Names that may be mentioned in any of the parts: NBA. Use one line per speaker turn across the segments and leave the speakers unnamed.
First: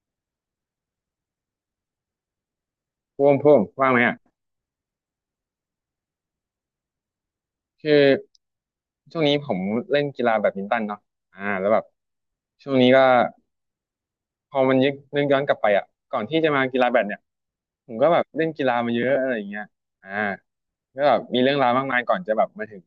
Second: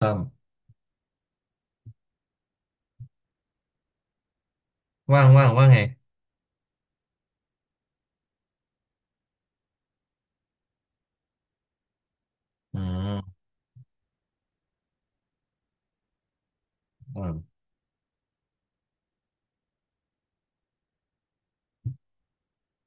ต้อม
พวงพวงว่างไหมอ่ะ
ว่างว่างว่าไง
คือช่วงนี้ผมเล่นกีฬาแบดมินตันเนาะอ่าแล้วแบบช่วง
อื
นี้ก็
ม
พอมันยึกนึกย้อนกลับไปอ่ะก่อนที่จะมากีฬาแบด
อื
เนี่ย
ม
ผมก็แบบเล่นกีฬามาเยอะอะไรอย่างเงี้ยอ่าก็แบบมีเรื่องราวมากมายก่อนจะแบบมาถึง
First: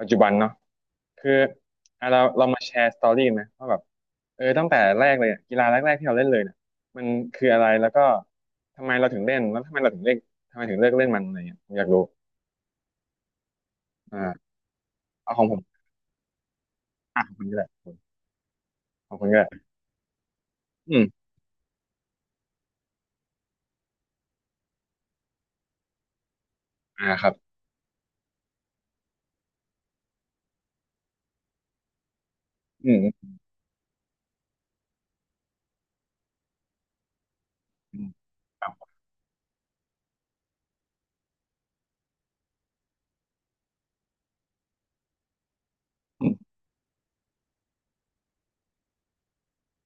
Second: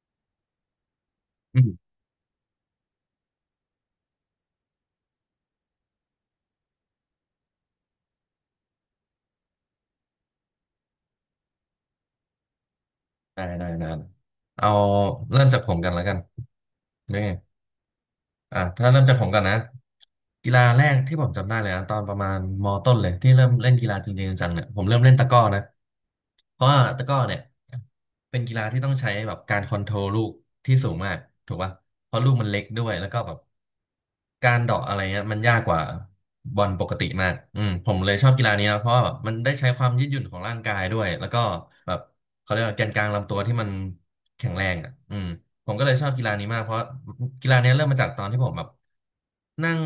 ปัจจุบันเนาะคือ
อืม
อ่ะเรามาแชร์สตอรี่กันไหมว่าแบบเออตั้งแต่แรกเลยอะกีฬาแรกๆที่เราเล่นเลยเนี่ยมันคืออะไรแล้วก็ทำไมเราถึงเล่นแล้วทำไมเราถึงเล่นทำไมถึงเลิกเล่นมันอะไรเงี้ยผมอยากรู้
ได้ได้ได้
อ่า
เอา
เอา
เริ่
ขอ
ม
งผ
จาก
ม
ผมกันแล้วกันนี่
อ่ะของคุณก็ได้
อ่ะถ้าเริ่ม
ข
จา
อ
ก
บ
ผ
คุ
ม
ณค
กัน
รั
นะ
บ
กีฬาแรก
อื
ที่
ม
ผมจำได้เลยนะตอนประมาณมต้นเลยที่เริ่มเล่นกีฬาจริงๆจังๆเนี่ยผมเริ่มเล่นตะกร้อนะเพราะว่าตะ
อ่า
กร้อ
ครับ
เนี่ยเป็นกีฬาที่ต้องใช้แบบการคอนโทรลลูกที่สูงมากถูกป่ะเพราะลูกมันเล็กด้ว
อื
ยแล้วก็
ม
แบบ การเดาะอะไรเงี้ยมันยากกว่าบอลปกติมากผม
อื
เล
ม
ยชอบกีฬา
ค
นี้
รับ
นะเพราะว่าแบบมันได้ใช้ความยืดหยุ่นของร่างกายด้วยแล้วก็แบบเขาเรียกว่าแกนกลางลำตัวที่มันแข็งแรงอ่ะผมก็เลยชอบกี
อื
ฬานี้
ม
มากเพราะกีฬานี้เริ่มมาจากตอนที่ผมแบบนั่ง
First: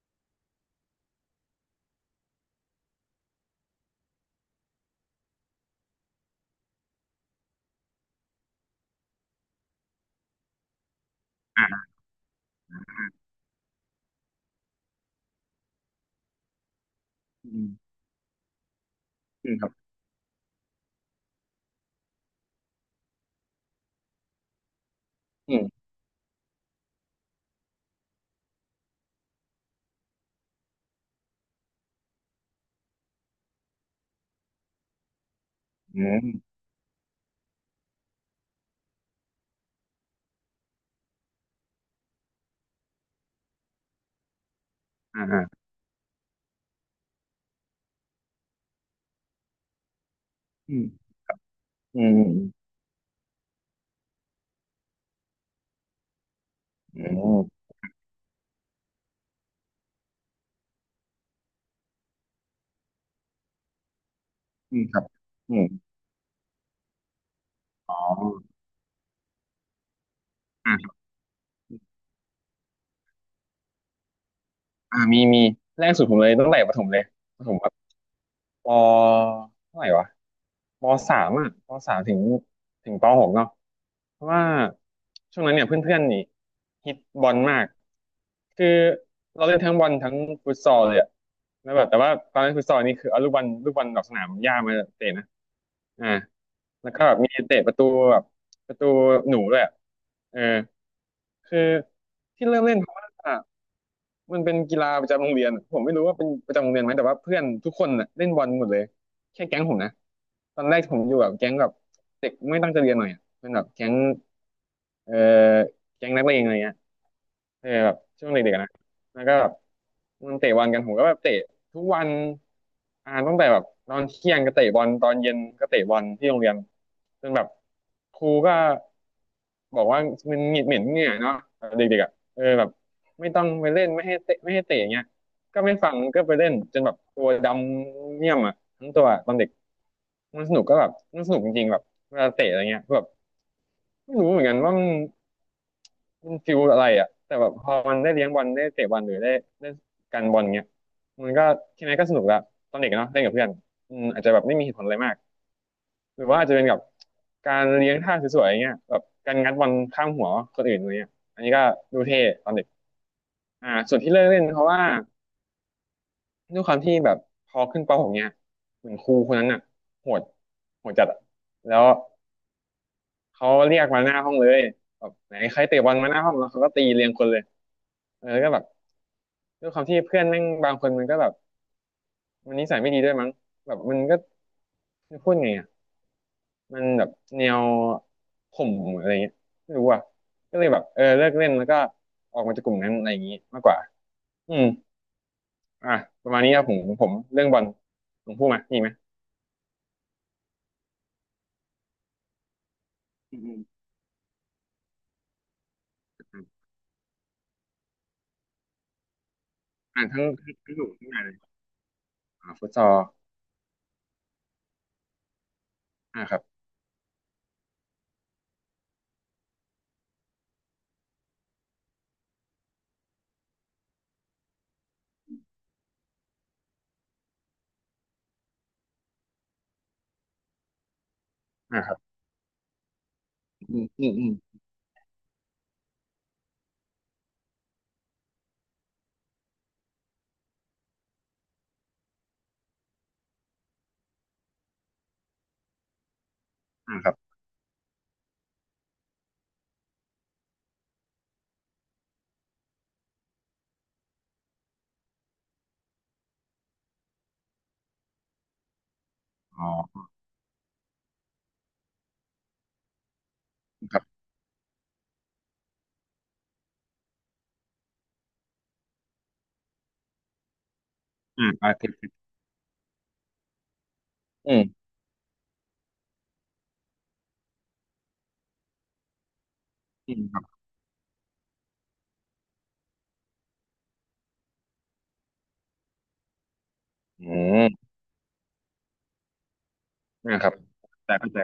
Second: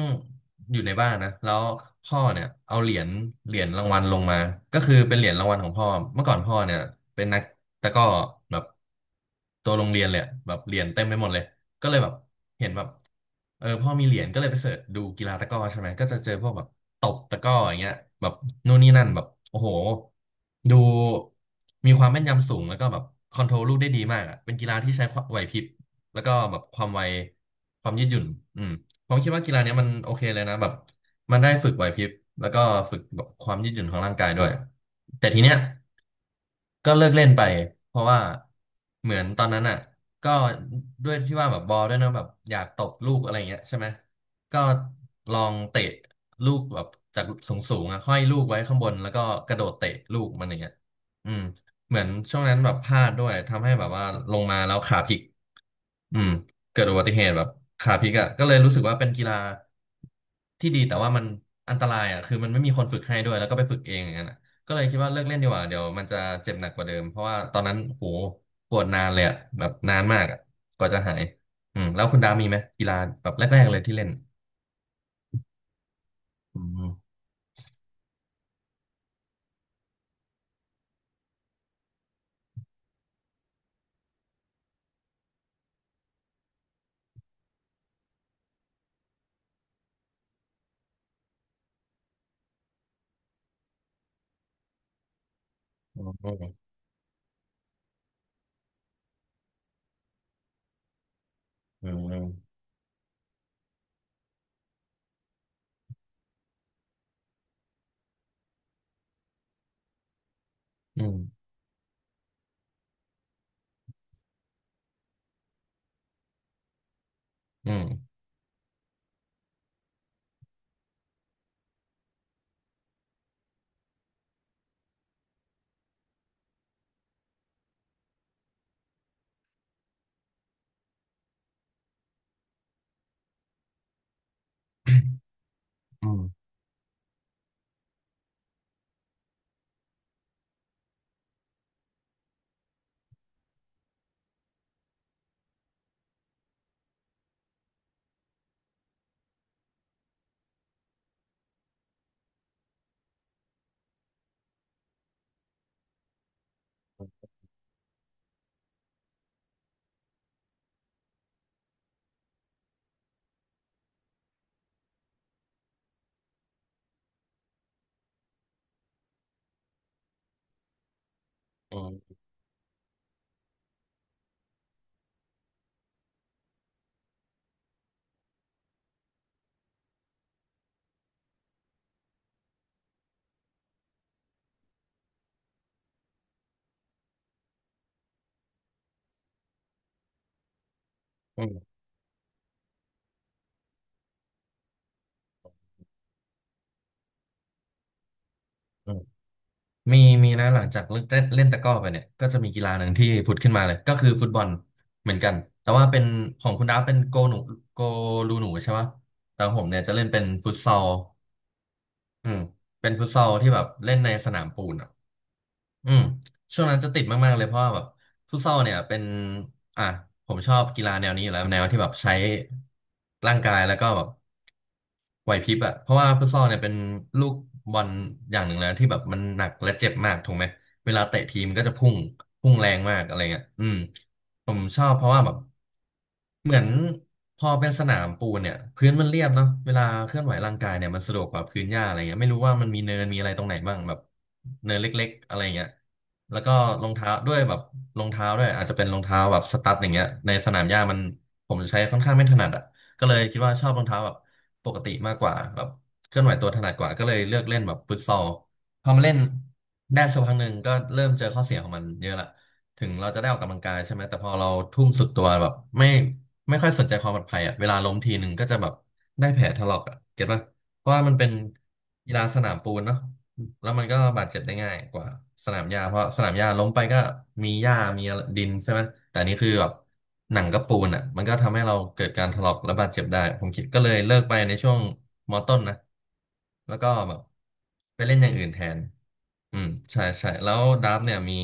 อยู่ในบ้านนะแล้วพ่อเนี่ยเอาเหรียญเหรียญรางวัลลงมาก็คือเป็นเหรียญรางวัลของพ่อเมื่อก่อนพ่อเนี่ยเป็นนักตะกร้อแบบตัวโรงเรียนเลยอะแบบเหรียญเต็มไปหมดเลย
อ่า
ก็เลยแบบเห็นแบบเออพ่อมีเหรียญก็เลยไปเสิร์ชดูกีฬาตะกร้อใช่ไหมก็จะเจอพวกแบบตบตะกร้อ
อื
อย่างเงี้ย
ม
แบบนู่นนี่นั่นแบบ
อืม
โอ้
ค
โห
รับ
ดูมีความแม่นยำสูงแล้วก็แบบคอนโทรลลูกได้ดีมากอ่ะเป็นกีฬาที่ใช้ความไหวพ
อื
ริบ
ม
แล้วก็แบบความไวความยืดหยุ่นอืมผมคิดว่ากีฬาเนี้ยมันโอเคเลยนะแบบ มันได้ฝึกไหวพริบแล้วก็ฝึกแบบความยืดหยุ่นของร่างกายด้วยแต่ทีเนี้ย
อืม
ก็เลิกเล่นไปเพราะว่าเหมือนตอนนั้นอ่ะก็ด้วยที่ว่าแบบบอลด้วยเนอะแบบอยากตบลูกอะไรเงี้ยใช่ไหมก็
อ่า
ลอง
อ่า
เตะลูกแบบจากสูงสูงอ่ะห้อยลูกไว้ข้างบนแล้วก็กระโดดเตะลูกมันอย่างเงี้ย
ื
อืมเหมื
อื
อน
ม
ช่วงนั้นแบบพลาดด้วยทำให้แบบว่าลงมาแล้วขาพลิก อืมเกิดอุ
อื
บั
ม
ติเห
อื
ตุ
ม
แบบขาพลิกอ่ะก็เลยรู้สึกว่าเป็นกีฬาที่ดีแต่ว่ามันอันตรายอ่ะคือมันไม่มีคนฝึกให้ด้วยแล้วก็ไปฝึกเองอย่างนั้นอะก็
อื
เล
ม
ยคิ
ค
ด
รับ
ว่าเลิกเล่นดีก
อื
ว่า
ม
เดี๋ยวมันจะเจ็บหนักกว่าเดิมเพราะว่าตอนนั้น
อ๋อ
โหปวดนานเลยอ่ะแบบนานมากอ่ะ
อ่า
ก
ค
ว่า
รั
จะ
บ
หายอืมแล้วคุณดามีไหมกีฬาแบบแรกๆเลยที่เล่น
อ่ามี มี แรกสุดผมเลยตั้ง
อื
แต่ประ
ม
ถมเลยประถมแบบปเท่าไหร่วะปสามอ่ะปสามถึงปหกเนาะ เพราะว่าช่วงนั้นเนี่ยเพื่อนๆนี่ฮิตบอลมากคือเราเล่นทั้งบอลทั้งฟุตซอลเลยอะแล้วแบบแต่ว่าตอนเล่นฟุตซอลนี่คือเอาลูกบอลลูกบอลดอกสนามหญ้ามาเตะนะ
อื
อ่า
ม
แล้วก็แบบมีเตะประตูแบบประตูหนูด้วยอะเออคือ
อืม
ที่เริ่มเล่นเพราะว่า มันเป็นกีฬาประจำโรงเรียนผมไม่รู้ว่าเป็นประจำโรงเรียนไหมแต่ว่าเพื่อนทุกคนน่ะเล่นบอลหมดเลยแค่แก๊งผมนะตอนแรกผ
อื
มอ
ม
ยู่แบบแก๊งแบบเด็กไม่ตั้งใจเรียนหน่อยอะเป็นแบบแก๊งเอ่อแก๊งนักเลงอะไรเงี้ย เออ
อืม
แบบช่วงเด็กๆนะแล้วก็แบบมันเตะบอลกันผมก็แบบเตะทุกวันอ่าตั้งแต่แบบตอนเที่ยงก็เตะบอลตอนเย็นก็เตะบอลที่โรงเรียนจนแบบครูก็บอกว่ามันเหม็นเหม็นเหงื่อเนาะแบบเด็กๆอ่ะเออแบบไม่ต้องไปเล่นไม่ให้เตะไม่ให้เตะอย่างเงี้ยก็ไม่ฟัง
อืม
ก็ไปเล่นจนแบบตัวดำเนี่ยมอ่ะทั้งตัวตอนเด็กมันสนุกก็แบบมันสนุกจริงๆแบบเวลาเตะอะไรเงี้ยแบบไม่รู้เหมือนกันว่ามัน มันฟิลอะไรอ่ะแต่แบบพอมันได้เลี้ยงบอลได้เตะบอลหรือได้ได้กันบอลเงี้ยมันก็แค่นั้นก็สนุกละตอนเด็กอะเนาะเล่นกับเพื่อนอืมอาจจะแบบไม่มีเหตุผลอะไรมากหรือว่าอาจจะเป็นกับการเลี้ยงท่าสวยๆอย่างเงี้ยแบบการงัดบอลข้ามหัวคนอื่นอะไรเงี้ยอันนี้ก็ดูเท่ตอนเด็กอ่าส่วนที่เลิกเล่นเพราะว่าด้วยความที่แบบพอขึ้นป .6 เงี้ยเหมือนครูคนนั้นอ่ะโหดโหดจัดอะแล้
อื
ว
ม
เขาเรียกมาหน้าห้องเลยแบบไหนใครเตะบอลมาหน้าห้องแล้วเขาก็ตีเรียงคนเลยเออแล้วก็แบบ ด้วยความที่เพื่อนแม่งบางคนมันก็แบบมันนิสัยไม่ดีด้วยมั้งแบบมันก็พูดไงอ่ะมันแบบแนวข่มอะไรเงี้ยไม่รู้อ่ะก็เลยแบบเออเลิก
อื
เล่นแล้ว
ม
ก็ออกมาจากกลุ่มนั้นอะไรอย่างงี้มากกว่าอืมอ่ะประมาณนี้ครับผมผมเรื่องบอลผมพูดมามีไหม
อืม มีมีนะหลังจากเลิกเล่นเล่นตะกร้อไปเนี่ยก็จะมีกีฬาหนึ่งที่ผุ
อื
ด
ม
ขึ้
อื
นมาเลย
ม
ก็คือฟุตบอลเหมือนกันแต่ว่าเป็น
อ
ของคุณดาฟเป็นโกหนูโกลูหนูใช่ไหมแต่ของผมเนี่ยจะเล่
่า
น
ทั้
เป็น
ง
ฟุ
ทั้
ต
ง
ซ
ทั้
อ
งห
ล
นุ่มทั้งนายเลย
อืม
อ่าฟุตซอ
เป็น
ล
ฟุตซอลที่แบบเล่นในสนามปูนอ่ะอืม
อ่าครับ
ช่วงนั้นจะติดมากๆเลยเพราะว่าแบบฟุตซอลเนี่ยเป็นอ่ะผมชอบกีฬาแนวนี้อยู่แล้วแนวที่แบบใช้ร่างกายแล้วก็แบบ ไหวพริบอะเพราะว่าฟุตซอลเนี่ยเป็นลูกบอลอย่างหนึ่งแล้วที่แบบมันหนักและเจ็บมากถูกไหมเวลาเตะทีมก็จะ
อ่า
พุ่
ค
ง
รับ
พุ่งแรงมากอะไรเงี้ย
อืมอืมอืม
ผมชอบเพราะว่าแบบเหมือนพอเป็นสนามปูนเนี่ยพื้นมันเรียบเนาะเวลาเคลื่อนไหวร่างกายเนี่ยมันสะดวกกว่าพื้นหญ้าอะไรเงี้ยไม่รู้ว่ามันมีเนินมีอะไรตรงไหนบ้างแบบเนินเล็กๆอะไรเงี้ยแล้วก็รอง
อ่าค
เท้า
รั
ด้
บ
วยแบบรองเท้าด้วยอาจจะเป็นรองเท้าแบบสตั๊ดอย่างเงี้ยในสนามหญ้ามันผมใช้ค่อนข้างไม่ถนัดอะก็เลยคิดว่าชอบรองเท้าแบบ ปกติมากกว่าแบบเคลื่อนไหวตัวถนัดกว่าก็เลยเลือกเล่นแบบฟุตซอลพอมาเล่น
อ๋
ได้
อ
สักพักหนึ่งก็เริ่มเจอข้อเสียของมันเยอะละถึงเราจะได้ออกกำลังกายใช่
ค
ไห
รั
มแต่
บ
พอเราทุ่มสุดตัวแบบไม่ไม่ค่อยสนใจความปลอดภัยอ่ะเวลาล้มทีหนึ่งก็จะแบบได้แผลถลอกอ่ะเก็ตป่ะเพราะว่ามันเป็น
อ่าอ่าติดติด
กีฬาสนามปูนเนาะ แล้วมันก็บาดเจ็บ
อื
ได้
ม
ง่ายกว่าสนามหญ้าเพราะสนามหญ้าล้มไปก็มีหญ้ามีดินใช่ไหมแต่อันนี้คือแบบ
อืมค
หนั
รับ
งกับปูนอ่ะมันก็ทำให้เราเกิดการถลอกและบาดเจ็บได้ผมคิดก็เลยเลิกไปในช่วงมอต้นนะแล้วก็แบบ
อืม
ไปเล่นอย่างอื่นแทนอืมใช่ใช่
อ่าค
แล้
รับ
วดับ
แต่
เนี่ย
ก็
มี
แต่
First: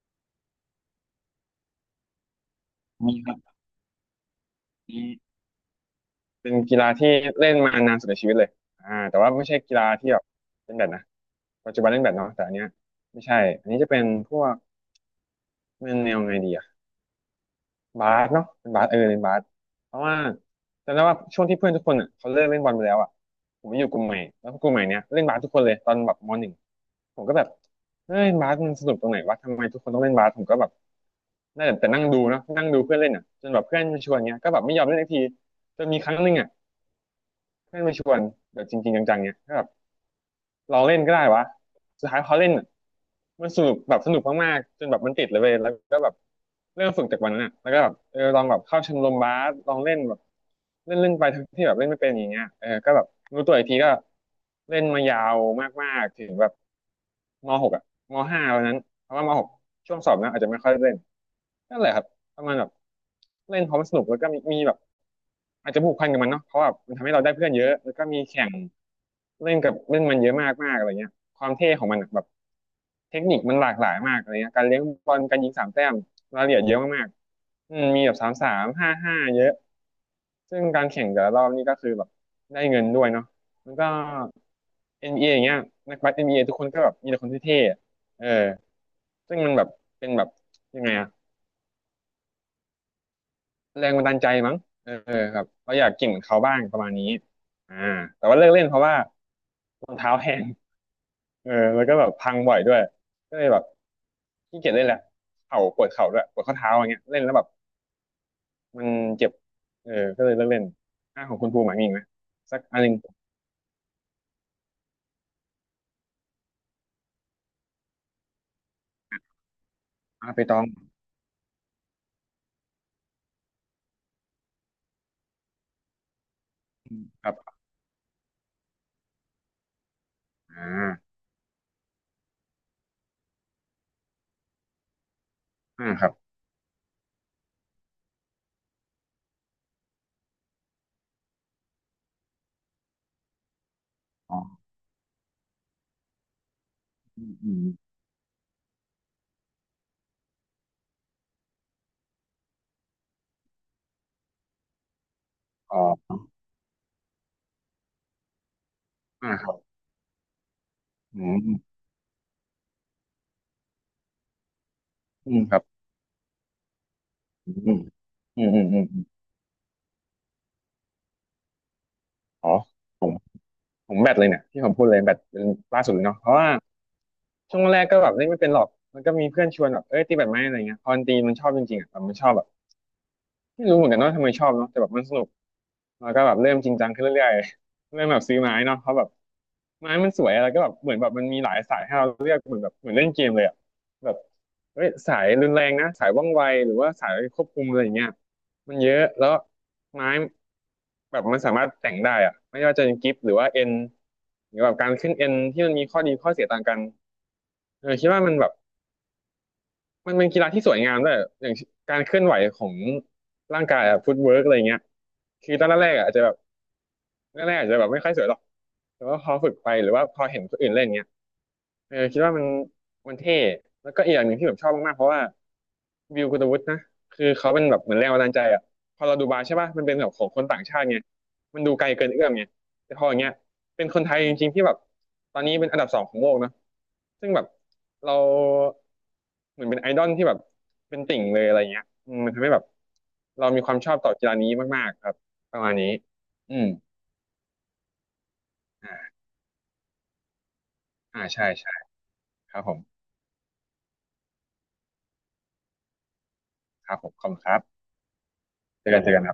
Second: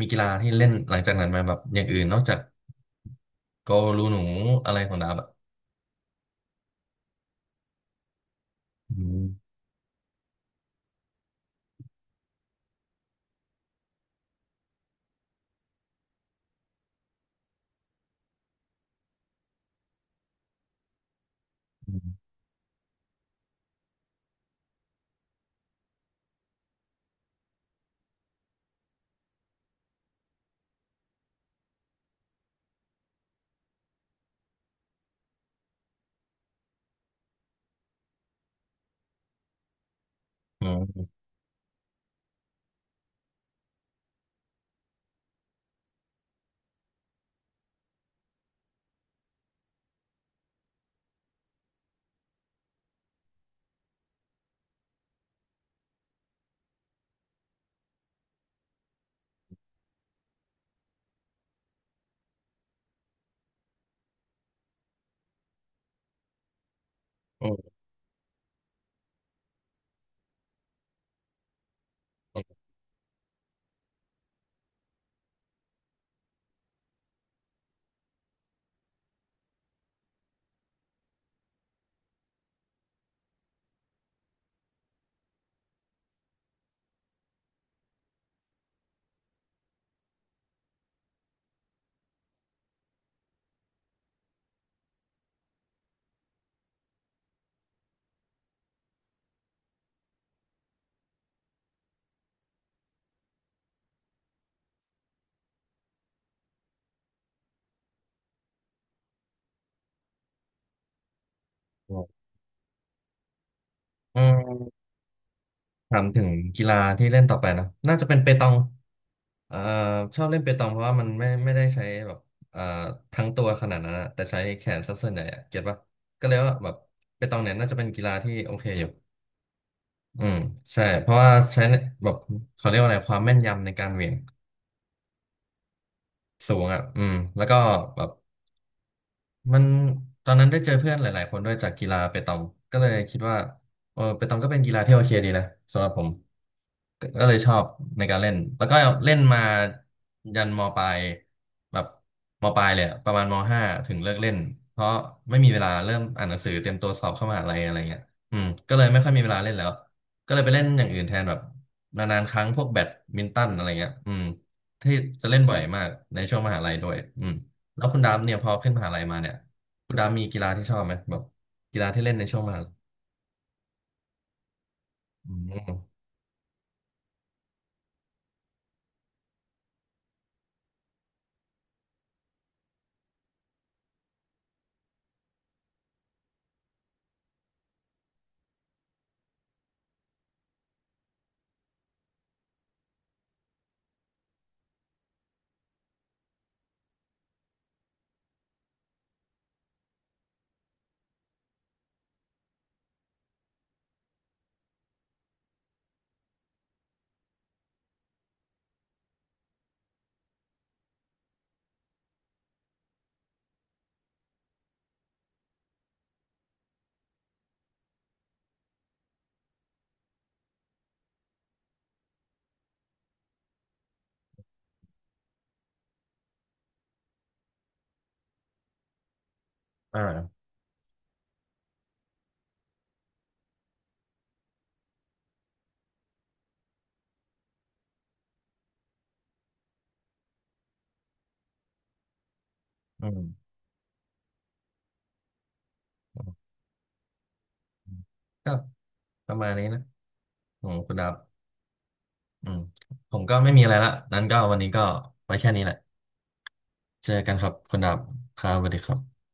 มีกีฬาที่เล่นหลังจากนั้นไหมาแบบอย่างอื่นนอกจาก
มีครับ
โกลูหนูอะไรของดับอ่ะ
เป็นกีฬาที่เล่นมานานสุดในชีวิตเลยอ่า
อื
แต่
ม
ว่าไม่ใช่กีฬาที่แบบเล่นแบดนะปัจจุบันเล่นแบดเนาะแต่อันเนี้ยไม่ใช่อันนี้จะเป็นพวกเป็นแนวไงดีอะบาสเนาะเป็นบาสเออเป็นบาสเพราะว่าจำได้ว่าช่วงที่เพื่อนทุกค
อื
นอ่ะ
ม
เขาเลิกเล่นบอลไปแล้วอ่ะผมมาอยู่กลุ่มใหม่แล้วกลุ่มใหม่เนี้ยเล่นบาสทุกคนเลยตอนแบบมหนึ่งผมก็แบบเฮ้ยบาสมันสนุกตรงไหนวะทำไมทุกคนต้องเล่นบาสผมก็แบบได้แต่นั่งดูเนาะนั่งดูเพื่อนเล่นอ่ะจนแบบเพื่อนมาชวนเงี้ยก็แบบไม่ยอมเล่นสักทีจนมีครั้งหนึ่งอ่ะเพื่อนมาชวนแบบจริงๆจังๆเงี้ยก็แบบ เราเล่นก็ได้วะ สุดท้ายพอเล่นอะมันสนุกแบบสนุกมากๆจนแบบมันติดเลยเว้ยแล้วก็แบบเริ่มฝึกจากวันนั้นอ่ะแล้วก็แบบเออลองแบบเข้าชมรมบาสลองเล่นแบบเล่นเล่นไปทั้งที่แบบเล่นไม่เป็นอย่างเงี้ยเออก็แบบรู้ตัวอีกทีก็เล่นมายาวมากๆถึงแบบมหกอ่ะมห้าวันนั้นเพราะว่ามหกช่วงสอบนะอาจจะไม่ค่อยได้เล่นนั่นแหละครับ ประมาณแบบเล่นเพราะมันสนุกแล้วก็มีแบบอาจจะผูกพันกับมันเนาะเพราะแบบมันทำให้เราได้
อื
เพื่อนเยอะ
ม
แล้วก็มีแข่งเล่นกับเล่นมันเยอะมากมากอะไรเงี้ยความเท่ของมันอะแบบ
อืม
เทคนิคมันหลากหลายมากอะไรเงี้ยการเลี้ยงบอลการยิง3 แต้มรายละเอียดเยอะมากๆอืมมีแบบสามสามห้าห้าเยอะซึ่งการแข่งแต่ละรอบนี่ก็คือแบบได้เงินด้วยเนาะมันก็ NBA อนบีเออย่างเงี้ยนักบาส n เอทุกคนก็แบบมีแต่คนที่เท่ๆเออซึ่งมันแบบเป็นแบบยังไงอะ แรงบันดาลใจมั้งเออครับเราอยากเกินเหมือนเขาบ้างประมาณนี้อ่าแต่ว่าเลิกเล่นเพราะว่ารองเท้าแพงเออแล้วก็แบบพังบ่อยด้วยก็เลยแบบขี้เกียจเล่นแหละเข่าปวดเข่าด้วยปวดข้อเท้าอย่างเงี้ยเล่นแล้วแบบมันเจ็บเออก็เลยเลิกเล่นอ่าของคุณภูมิหมายมีอี
อื
กไหม
ม
สักอันหนึ่ง
อืม ถามถึงกีฬาที่เล่นต่อไปนะน่าจะเป็นเปตองเอ่อชอบ
อ่า
เล่
ไป
นเป
ตอ
ต
ง
องเพราะว่ามันไม่ได้ใช้แบบเอ่อทั้งตัวขนาดนั้นอะแต่ใช้แขนซะส่วนใหญ่อะเก็ตปะก็เลยว่าแบบเป
ครั
ตองเนี่
บ
ยน่าจะเป็นกีฬาที่โอเคอยู่อืม
อ่
ใช่เพ
า
ราะว่าใช้แบบเขาเรียกว่าอะไรความแม่นยำในการเหวี่ยง
อ่าครับ
สูงอ่ะแล้วก็แบบ มันตอนนั้นได้เจอเพื่อนหลาย ๆ คนด้วยจากกีฬาเปตองก็เลยคิดว่าเออเปต
อ๋
อ
อ
งก็เป็นกีฬาที่โอเคดีนะสำหรับผมก็
อื
ก็เล
ม
ยช
อื
อ
ม
บในการเล่นแล้วก็เล่นมายันมปลายแบบมปลายเลยอะประมาณมห้าถึงเลิกเล่นเพราะไม่มีเวลา
อ๋
เริ่ม
อ
อ่านหนังสือเตรียมตัวสอบเข้ามหาลัยอะไรเงี้ยก็เลยไม่ค่อยมีเว
อ่า
ลา
ค
เล่
รั
น
บ
แล้วก็เลยไปเล่นอย่างอื่นแท
อื
นแบบ
ม
นานๆครั้งพวกแบดมินตันอะไรเงี้ยที่จะ
อื
เล่
ม
น
ค
บ่อ
รั
ย
บ
มากในช่วงมหาลัยด้วย
อืม
แล้วคุณดามเนี่ย
อื
พ
ม
อ
อืม
ขึ้น
อื
ม
ม
หา
อื
ลัย
ม
มาเนี่ยคุณดามมีกีฬาที่ชอบไหมแบบกีฬาที่เล่นในช่วง
อ๋
ม
อ
หาลัย
ผมผมแบตเลยเนี่ยที่ผมพูดเลยแบต
อื
เป็นล่าสุ
ม
ดเลยเนาะเพราะว่า ช่วงแรกก็แบบเล่นไม่เป็นหรอก มันก็มีเพื่อนชวนแบบเอ้ยตีแบดไหมอะไรเงี้ยพอมันตีมันชอบจริงๆอ่ะแบบมันชอบแบบไม่รู้เหมือนกันว่าทำไมชอบเนาะแต่แบบมันสนุกแล้วก็แบบเริ่มจริงจังขึ้นเรื่อยๆเริ่มแบบซื้อไม้เนาะเพราะแบบไม้มันสวยอะไรก็แบบเหมือนแบบมันมีหลายสายให้เราเลือกเหมือนแบบเหมือนเล่นเกมเลยอ่ะแบบเอ้ยสายรุนแรงนะสายว่องไว หรือว่าสายควบคุมอะไรอย่างเงี้ยมันเยอะ แล้วไม้แบบมันสามารถแต่งได้อ่ะไม่ว่าจะเป็นกิฟหรือว่าเอ็นหรือแบบการขึ้นเอ็นที่มันมีข้อดีข้อเสียต่างกันเออคิดว่ามันแบบ มันเป็นกีฬาที่สวยงามด้วยอย่างการเคลื่อนไหวของร่างกายอะฟุตเวิร์กอะไรเงี้ยคือตอนแรกๆอะอาจจะแบบแรกๆอาจจะแบบไม่ค่อยสวยหรอกแต่ว่าพอฝึกไปหรือว่าพอเห็นคนอื่นเล่นเงี้ย เออคิดว่ามันมันเท่แล้วก็อีกอย่างหนึ่งที่แบบชอบมากๆเพราะว่าวิวกุตวุฒินะคือเขาเป็นแบบเหมือนแรงบันดาลใจอ่ะพอเราดูบาร์ใช่ป่ะมันเป็นแบบของค
อ่า
นต่างชาติไงมันดูไกลเกินเอื้อมไงแต่พออย่างเงี้ยเป็นคนไทยจริงๆที่แบบตอนนี้เป็นอันดับสองของโลกเนอะซึ่งแบบเราเหมือนเป็นไอดอลที่แบบเป็นติ่งเลยอะไรเงี้ยอืมมันทำให้แบบ
อื
เรา
ม
มีความชอบต่อกีฬานี้มากๆครับประมาณนี้
อ
อืม
ืมก็
อ่า
ประมาณนี้นะของคุณดาม
อ่าใช่ใช่
อื
ค
ม
รับผม
ผมก็ไม่มีอะไรละนั้นก็วันนี้ก็ไว้แค่นี้แหละ
ครับผ
เจอ
มขอบ
กัน
คุณ
ค
ค
รับ
รั
คุณ
บ
ดามครับสวัสดี
เจ
ค
อ
รั
กันเจอกั
บ
นครับ